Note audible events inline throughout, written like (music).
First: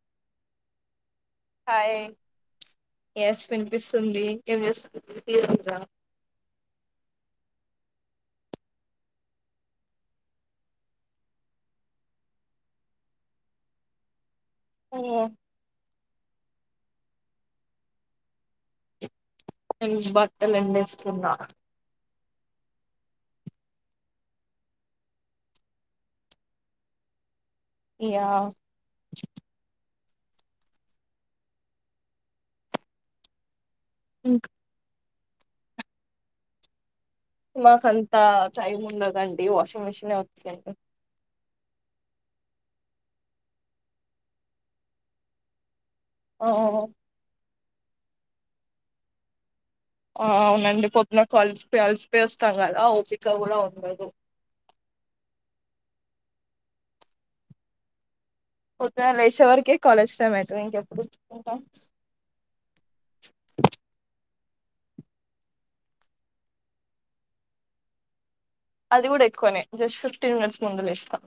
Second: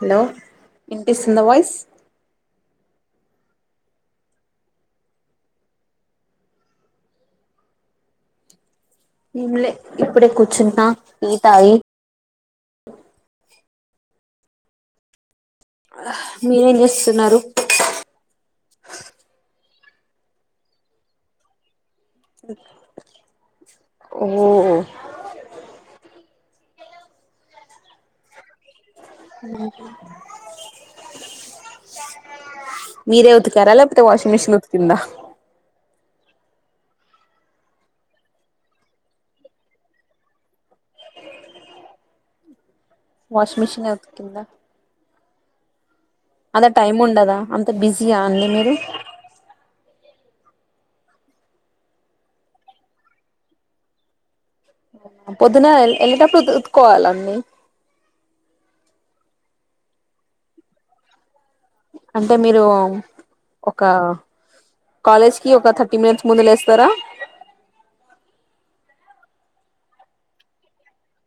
Hello ఇనిపిస్తుందా voice hi yes వినిపిస్తుంది ఏ చేస్తు (unintelligible) ఏమ్లే ఇప్పుడే కూర్చుట్నా టీ తాగీ అవునా మీరేం చేస్తున్నారు? (unintelligible) నేను బట్టలు ఎండేస్తున్నా. ఓ యా మీరే ఉతికర లేక్ టే వాషింగ్ మెషీన్ ఉతికింద నాకంతా టైమ్ ఉండదండి వాషింగ్ మిషినే ఉత్కే వాషింగ్ మిషిన్ ఉతికింద ఓ అలా టైమ్ ఉండదా అం త బిజీయా అండి మీరు అవునండి పొద్దున్న కలిసి అలిసి పోయి వస్తం కదా, ఓపిక కూడా ఉండదు. అవునా పొద్దున ఎళ్ళెటప్పుడు ఉత్తుకోవాల అన్ని పొద్దున్న లేషే వరకే కాలేజ్ టైమ్ అయితది ఇంకెప్పుడు ఉంటాం, అంటే మీరూ మ్ ఒకా కాలేజ్ కి ఒక థర్టీ మినిట్స్ ముందు లేస్తరా? అది కూడా ఎక్కువనే జస్ట్ ఫిఫ్టీన్ మినిట్స్ ముందు లేస్తా.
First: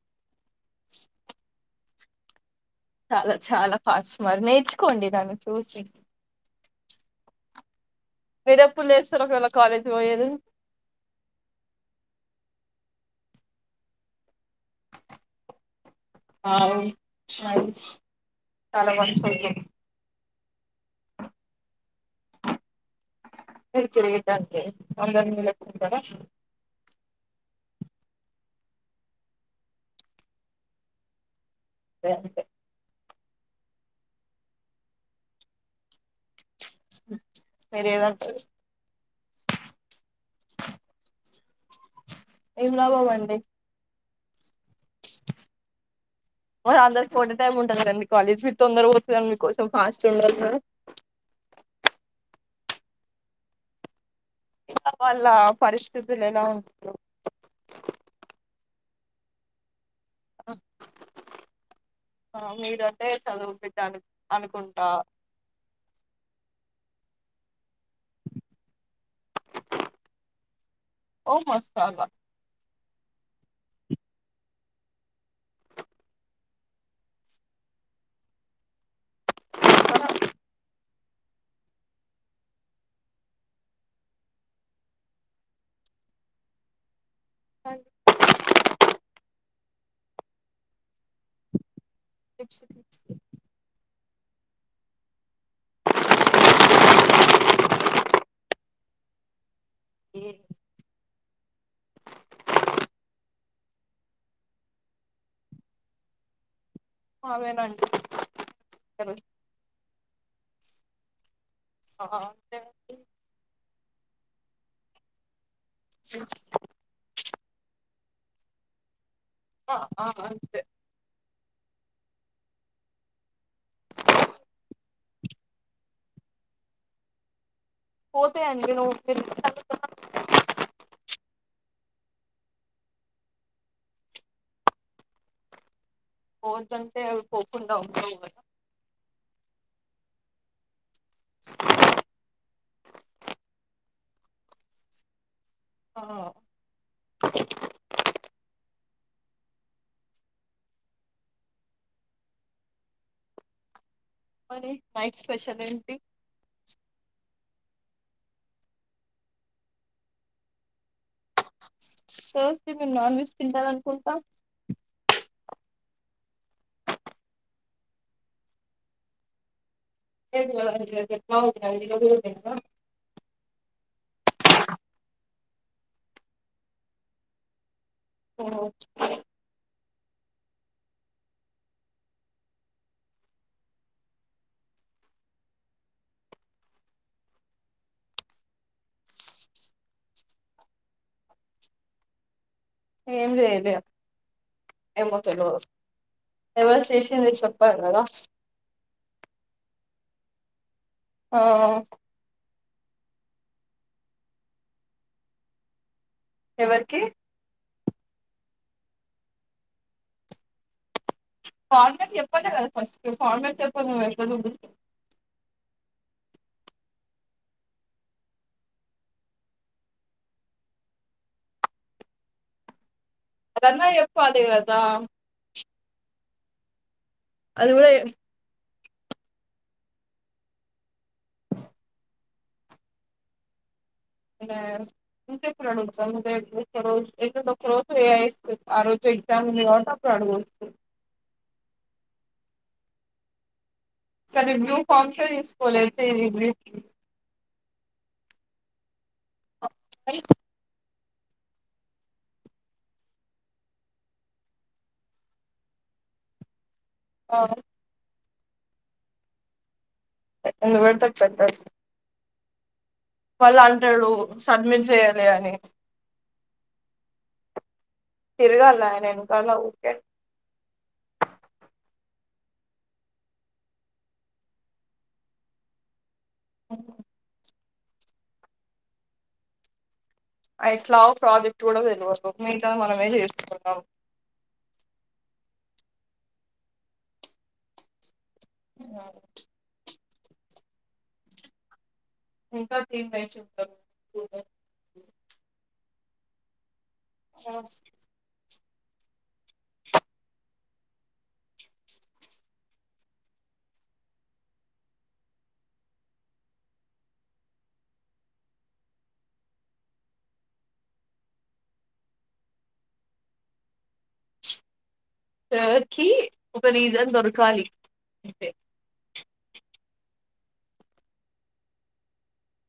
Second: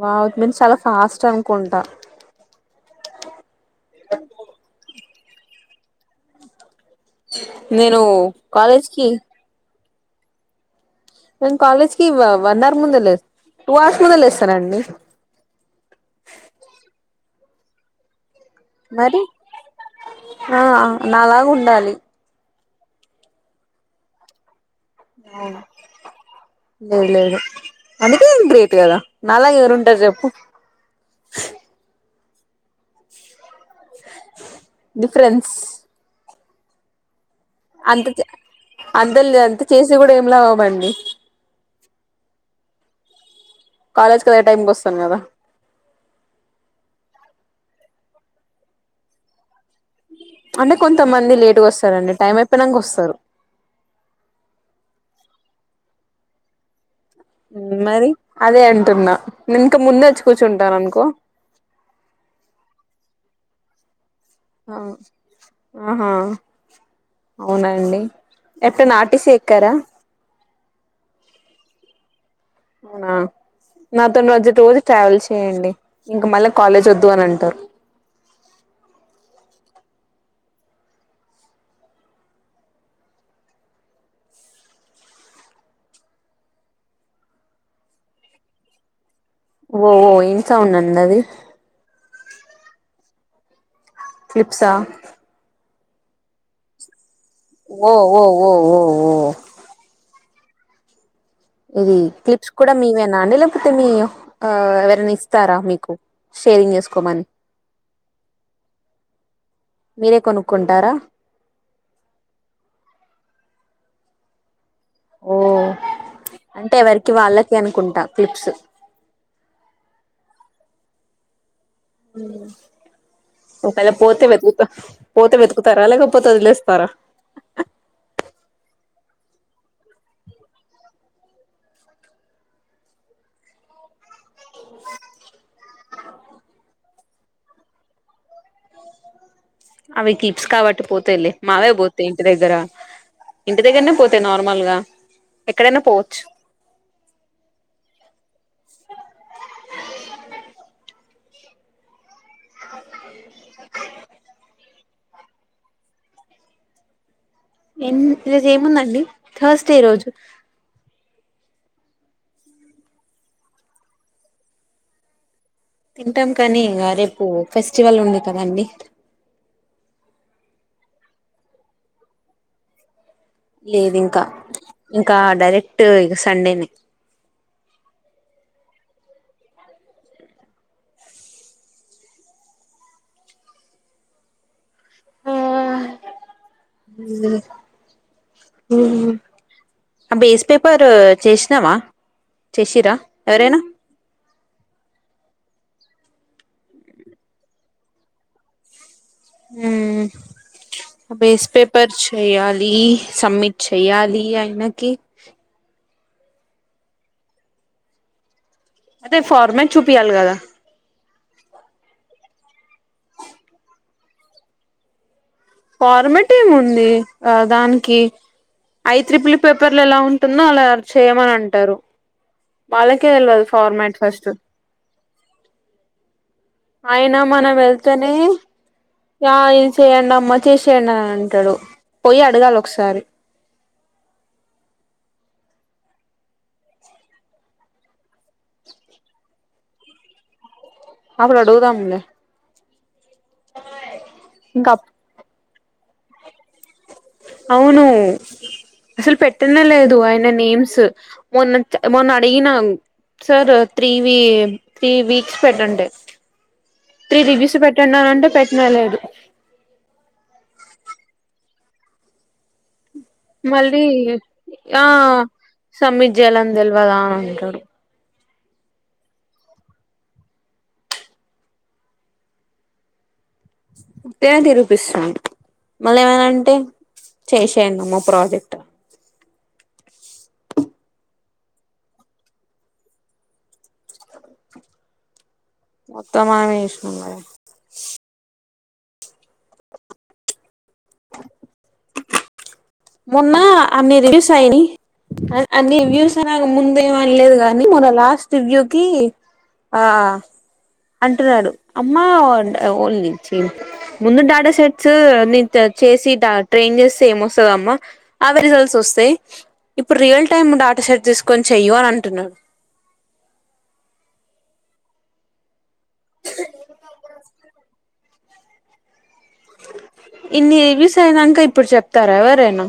వావ్ ఇట్ మీన్స్ చాలా ఫాస్ట్ అనుకుంటా. చాలా చాలా ఫాస్ట్ మరి నెర్చుకోండి నన్ను చూసి (unintelligible) నేను కాలేజ్కి పోయది నే కాలేజ్ కి వన్ అవర్ ముంద లే టూ అవర్స్ ముంద లేస్త అస్తనండి నైస్ చాలా మంచియంది ఆ నాలాగా ఉండాలి మీరు గ్రేట్ అండి అందరినీ లెక్కుంటారా లేదు లేదు అందుకే ఏం ప్రీతి కదా నాలాగ ఎవరు ఉంటారు చెప్పు రే డిఫరెన్స్ (unintelligible) మీర ఏది అంట్ హస్బెండ్ లేదంటే చూస్ కూడా ఏమిలా అవ్వండి ఏంలా వండి కాలేజ్ కెళ్ళే టైమ్ బస్ సన్నద ఒకటే టైం ఉంటది కదండీ కాలేజ్ మీరు తొందర పోతున్నారనీ మీకోసం ఉండాలి కదా అంటే కొంతమంది లేటుగా వస్తారండి టైం ప్పినంగొస్తారు ఇంకా వాళ్ళ పరిస్థితులు ఎలా ఉంటారు మరి అదే అంటున్నా నీకు ముందే కూర్చుంటాననుకో ప్లేస్ అడిగి పెట్టాను ఆ ఆహా అవునండి ఎట్ట నాటి సెకరా మ సార్వ అవునా నాతోన్ నువ్ అచ్చి రోజు ట్రావెల్ చేయండి ఇంకా మళ్ళీ కాలేజ్ వద్దు అని అంటారు ఆ అన్ ఓహో ఇంకా ఉన్నంద అది క్లిప్స్ క్లిప్స్ కి క్లిప్సా ఓ ఓ ఓ ఓ ఓ ఏ ఇది క్లిప్స్ కూడా మీవేనా అండి లేకపోతే మీ ఆ ఎవరైనా ఇస్తారా మీకు షేరింగ్ చేసుకు అవేనండి ఇకను మీరే కొనుక్కుంటారా ఆ అదే అండి ఓ ఉ అంటే ఎవరికి వాళ్ళకి అనుకుంటా క్లిప్స్ ఆ ఆ అంతే ఒకేళ పోతే వెతుకుతా పోతే వెతుకుతారా లేకపోతే వదిలేస్తారా పోతే అండి నువ్వు (inaudible) ఇపుడు నవ్వు మరి అవి క్లిప్స్ కాబట్టి పోతాయి లే మావే పోతాయి ఇంటి దగ్గర ఇంటి దగ్గరనే పోతాయి నార్మల్గా ఎక్కడైనా కదా పోవచ్చు ఇ నైట్ స్పెషల్ ఏంటి ఎన్ ఇ రోజు ఏముందండి థాస్ డే రోజు త్ర్సడై మీరు నాన్ వెజ్ తింటారు అనుకుంటా తింటాం కానీ ఇంగ రేపు ఫెస్టివల్ ఉంది కదండి లేదు ఇంకా ఇంకా డైరెక్ట్ ఇక సండేని అ ఆ బేస్ పేపర్ చేసినవ ఏం చేయలే ఏమో తెల్వదు ఎవరు చేసింది చెప్పాలి గదా ఊమ్ ఆ బేస్ పేపర్ చెయాలి దీ సబ్మిట్ చెయ్యాలి ఆయనకి ఎవరికి అదే ఫార్మాట్ చూపియాలి కదా ఫార్మేట్ చెప్పాలి కదా ఫస్ట్ ఫార్మేట్ చెప్పంది మనం ఎట్లా చుపిస్తాం ఫార్మట్ ఏముంది ఆ దానికి ఐ త్రిపుల్ పేపర్లు ఎలా ఉంటుందో అలా చేయమని అంటారు వాళ్ళ అదన్నా చెప్పాలి గదా ఆయన మనం వెళ్తేనే ఆ ఇది చేయండమ్మ చేసేయండి అని అంటడు పోయి అడగాల ఒకసారి ఆ ఇంకెప్పుడు అడుగుతవ్ ఏధిన ఒక రోజు ఏఐ ఇడిసిపెట్టు ఏ రోజు ఎగ్జామ్ వుంది కాబట్టి అపుడు అడుగు అప్పుడు అడుగుదాంలే సరే ఇంకా బ్లూ ఫంక్షన్ యూస్ కొలే తెలివి అవును అసలు పెట్ న్న లేదు అయినా నేమ్స్ మొన్న మొన్న అడిగిన సార్ త్రీ వి త్రీ వీక్స్ పెట్టండి. త్రీ విగేస్ పెట్టంన్నంటే పెట్ నెలడు ఎవర్త పెట్టక్ మళ్ళీ సబ్మిట్ ఆ చేయాలి అని సబ్మిట్ జేయాలనీ తెల్వదా అని అంటడు తిరగాల ఆయన ఎనకాల ఉకే ఉత్తిగనే తిరిపిస్తుండు మళ్ళీ ఏమైన అన్ టే చేష్ ఎందమా ప్రాజెక్ట్ ఎట్లాగొ ప్రాజెక్ట్ కూడా తెలవదు. మిగతాది మనమే చేసుకుంటం మొత్తం మనమే జేష్ణం గద ఉమ్ ఇంకా టీమ్ మేట్స్ మొన్నా ఉంటారు అన్ని రివ్యూస్ అయినయ్ అన్ని రివ్యూస్ తరాగ మున్ ఏమన్లేదు కానీ మన లాస్ట్ వ్యూ కీ ఆ అ అంటున్నాడు అమ్మా ఓన్లీ ఛీ ముందు డాటా సెట్స్ ని చేసి ట్రైన్ చేస్తే ఏమొస్ మ్మా అవి రిజల్స్ వస్తాయి. ఇప్పుడు రియల్ టైమ్ డాటాషెట్ తీసుకొని చెయ్యు అని అంటున్నాడు. సార్ కి ఒక రీజన్ దొరుకాలి అంతే ఇన్నివిస్ అయినాక ఇప్పుడు చెప్తారా ఎవరైనా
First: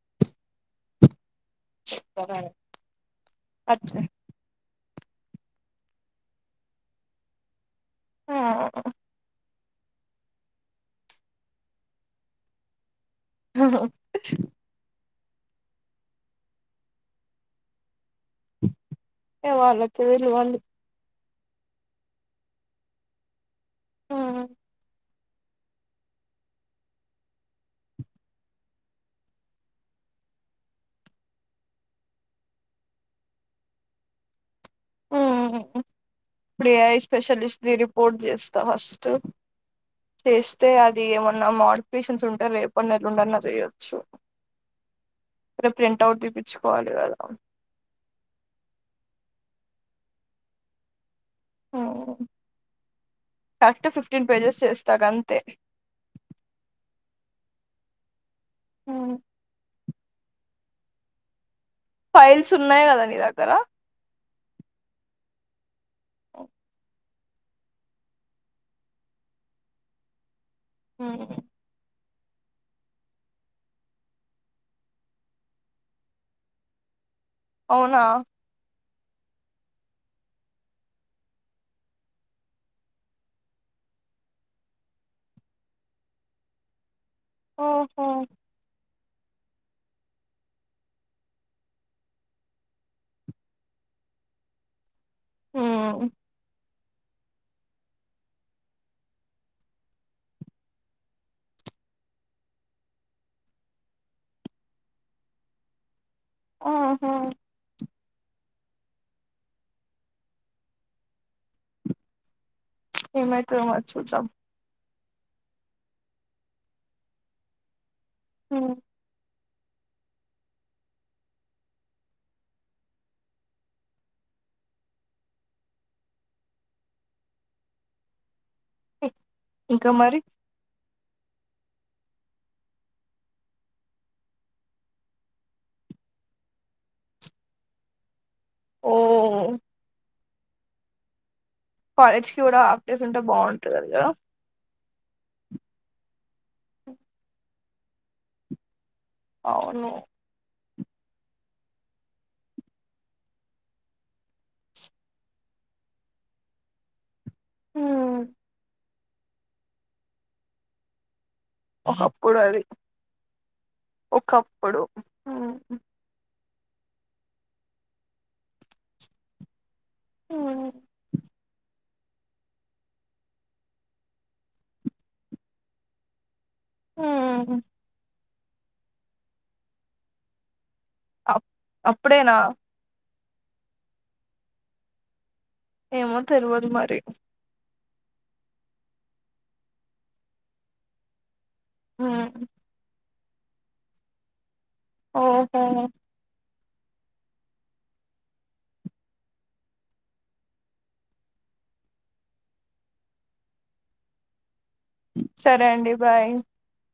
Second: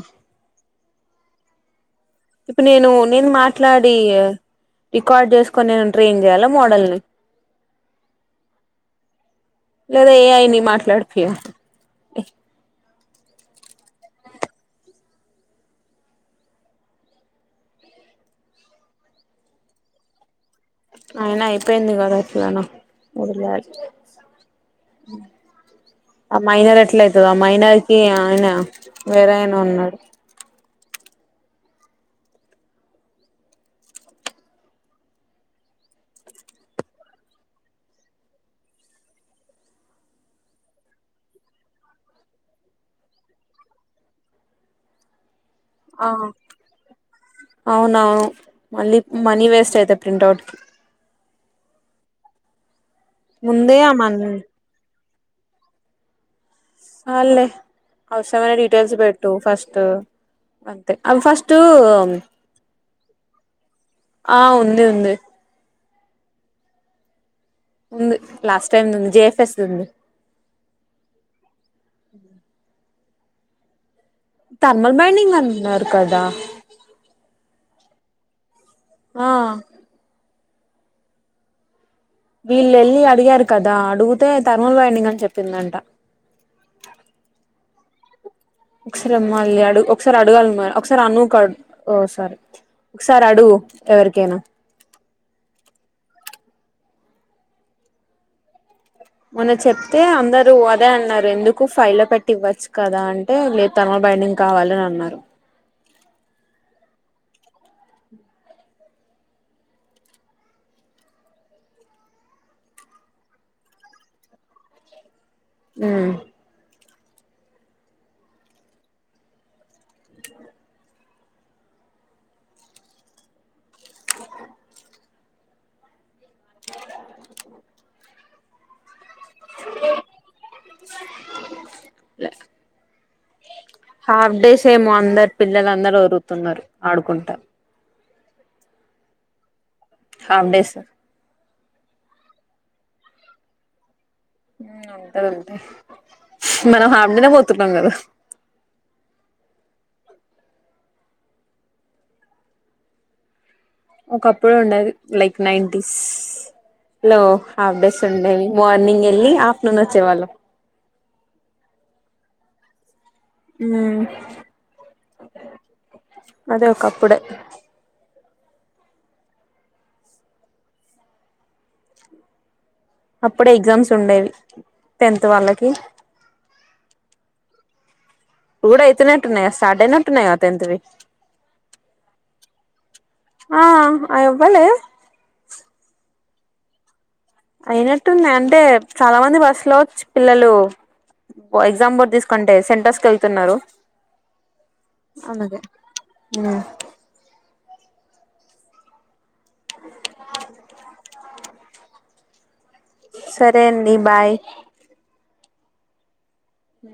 ఇప్పు నేను నేను మాట్లాడి రికార్డ్ చేసుకొని నేను ట్రైన్ చేయాల మోడల్ని ఆ లేదా ఏఐని మాట్లాడిపియాల ఆహా ఏ వాళ్ళచ్చదే వాల్ ఆయన అయిపోయింది కదా ఎట్లనో వదిలేయాలి. ఆ మైనర్ ఎట్ల అయితది. ఆ మైనార్కి ఆయన వేరే ఆయన ఉన్నాడు. ఆహ్ ఇప్పుడు ఏఐ స్పెషలిస్ట్ ది రిపోర్ట్ చేస్తా ఫస్ట్ చేస్తే అది ఏమన్నా మాడిఫికేషన్స్ ఉంటే రేపన్న ఎల్లుండన్న చేయొచ్చు. రేపు ప్రింట్ ఆ అవుట్ తీపిచ్చుకోవాలి అవునవును మళ్ళీ మనీ వేస్ చేత ప్రింట్ అవుట్ కి ఓ ముందే కట్ ఆ మన్ ఫిఫ్టీన్ పేజెస్ ఇస్తా గంత్ అంతే సాళ్లే అస్ మైన డీటెయిల్స్ పెట్టు ఫస్ట్ అంతే అ ఫస్ట్ ఫైల్స్ ఉన్నాయి కదా? నీ దగ్గర. ఆ ఉంది ఉంది. ఓ ఉంది లాస్ట్ టైమ్ది ఉంది జేఎఫ్ఎస్ ద ఉంది. హ్మ్! హూ! (inaudible) తర్మల్ బైండింగ్ అంటున్నారు కదా. అవునా? ఆ వీళ్లు వెళ్ళి అడిగారు కదా, అడిగితే తర్మల్ బైండింగ్ అని చెప్పిందంట. ఓహో! ఒకసారి అమ్మాయిల్ని అడుగు ఒకసారి అడగాలి మే ఒకసారి అనుకి అడుగు ఓ సారీ! ఒకసారి అడుగు ఎవరికైనా? హ్మ్ హు! మొన్న చెప్తే అందరూ అదే అన్నారు ఎందుకు ఫై లో పెట్టి ఇవ్వచ్చు కదా అంటే లేదు థర్మల్ బైండింగ్ కావాలని అన్నారు. ఉహూ! ఏమైతాదో మరి చుద్దాం. హ్మ్! హ్మ్! (inaudible) (inaudible) (inaudible) ఇంకా మరి, లే (unintelligible) హాఫ్ డేస్ ఏమో అందరూ పిల్లలు అందరూ ఒరుల్లుతున్నారు, ఆడుకుంటా. ఓ (unintelligible) హాఫ్ డేస్. కాలేజ్ కి కూడా హాఫ్ డేస్ ఉంటే బాగుంటుంది కదా. ఉంటాదుంటాది. మనం హాఫడేనే పోతున్నాం కదా! అవును. ఒకప్పుడు ఉండేది like nineties. Hello! Half days um. ఉండేవి మార్నింగ్. వెళ్లి ఆఫ్టర్నూన్ వచ్చేవాళ్ళము. ఒకప్పుడు అది. ఉమ్ ఒకప్పుడు ఉ అదే! ఒకప్పుడే. హ్మ్! అప్పుడే ఎగ్జామ్స్ ఉండేవి టెన్త్ వాళ్ళకి. హ్మ్! కూడ అయితు నట్టున్నాయ స్టార్ట్ అయి నట్టున్నాయయి టెన్త్ వి. అ అప్పుడేనా? ఆ అయబ్బలే మా తెలవదు మరి అయినట్టుంది అంటే చాలా మంది బస్సులో వచ్చు పిల్లలు. Exam board um. తీసుకుంటే సెంటర్స్ క స్తున్నారు అలాకే ఓహో ఉమ్ అవు సరే అండి బాయ్ సరే అండి బాయ్ అ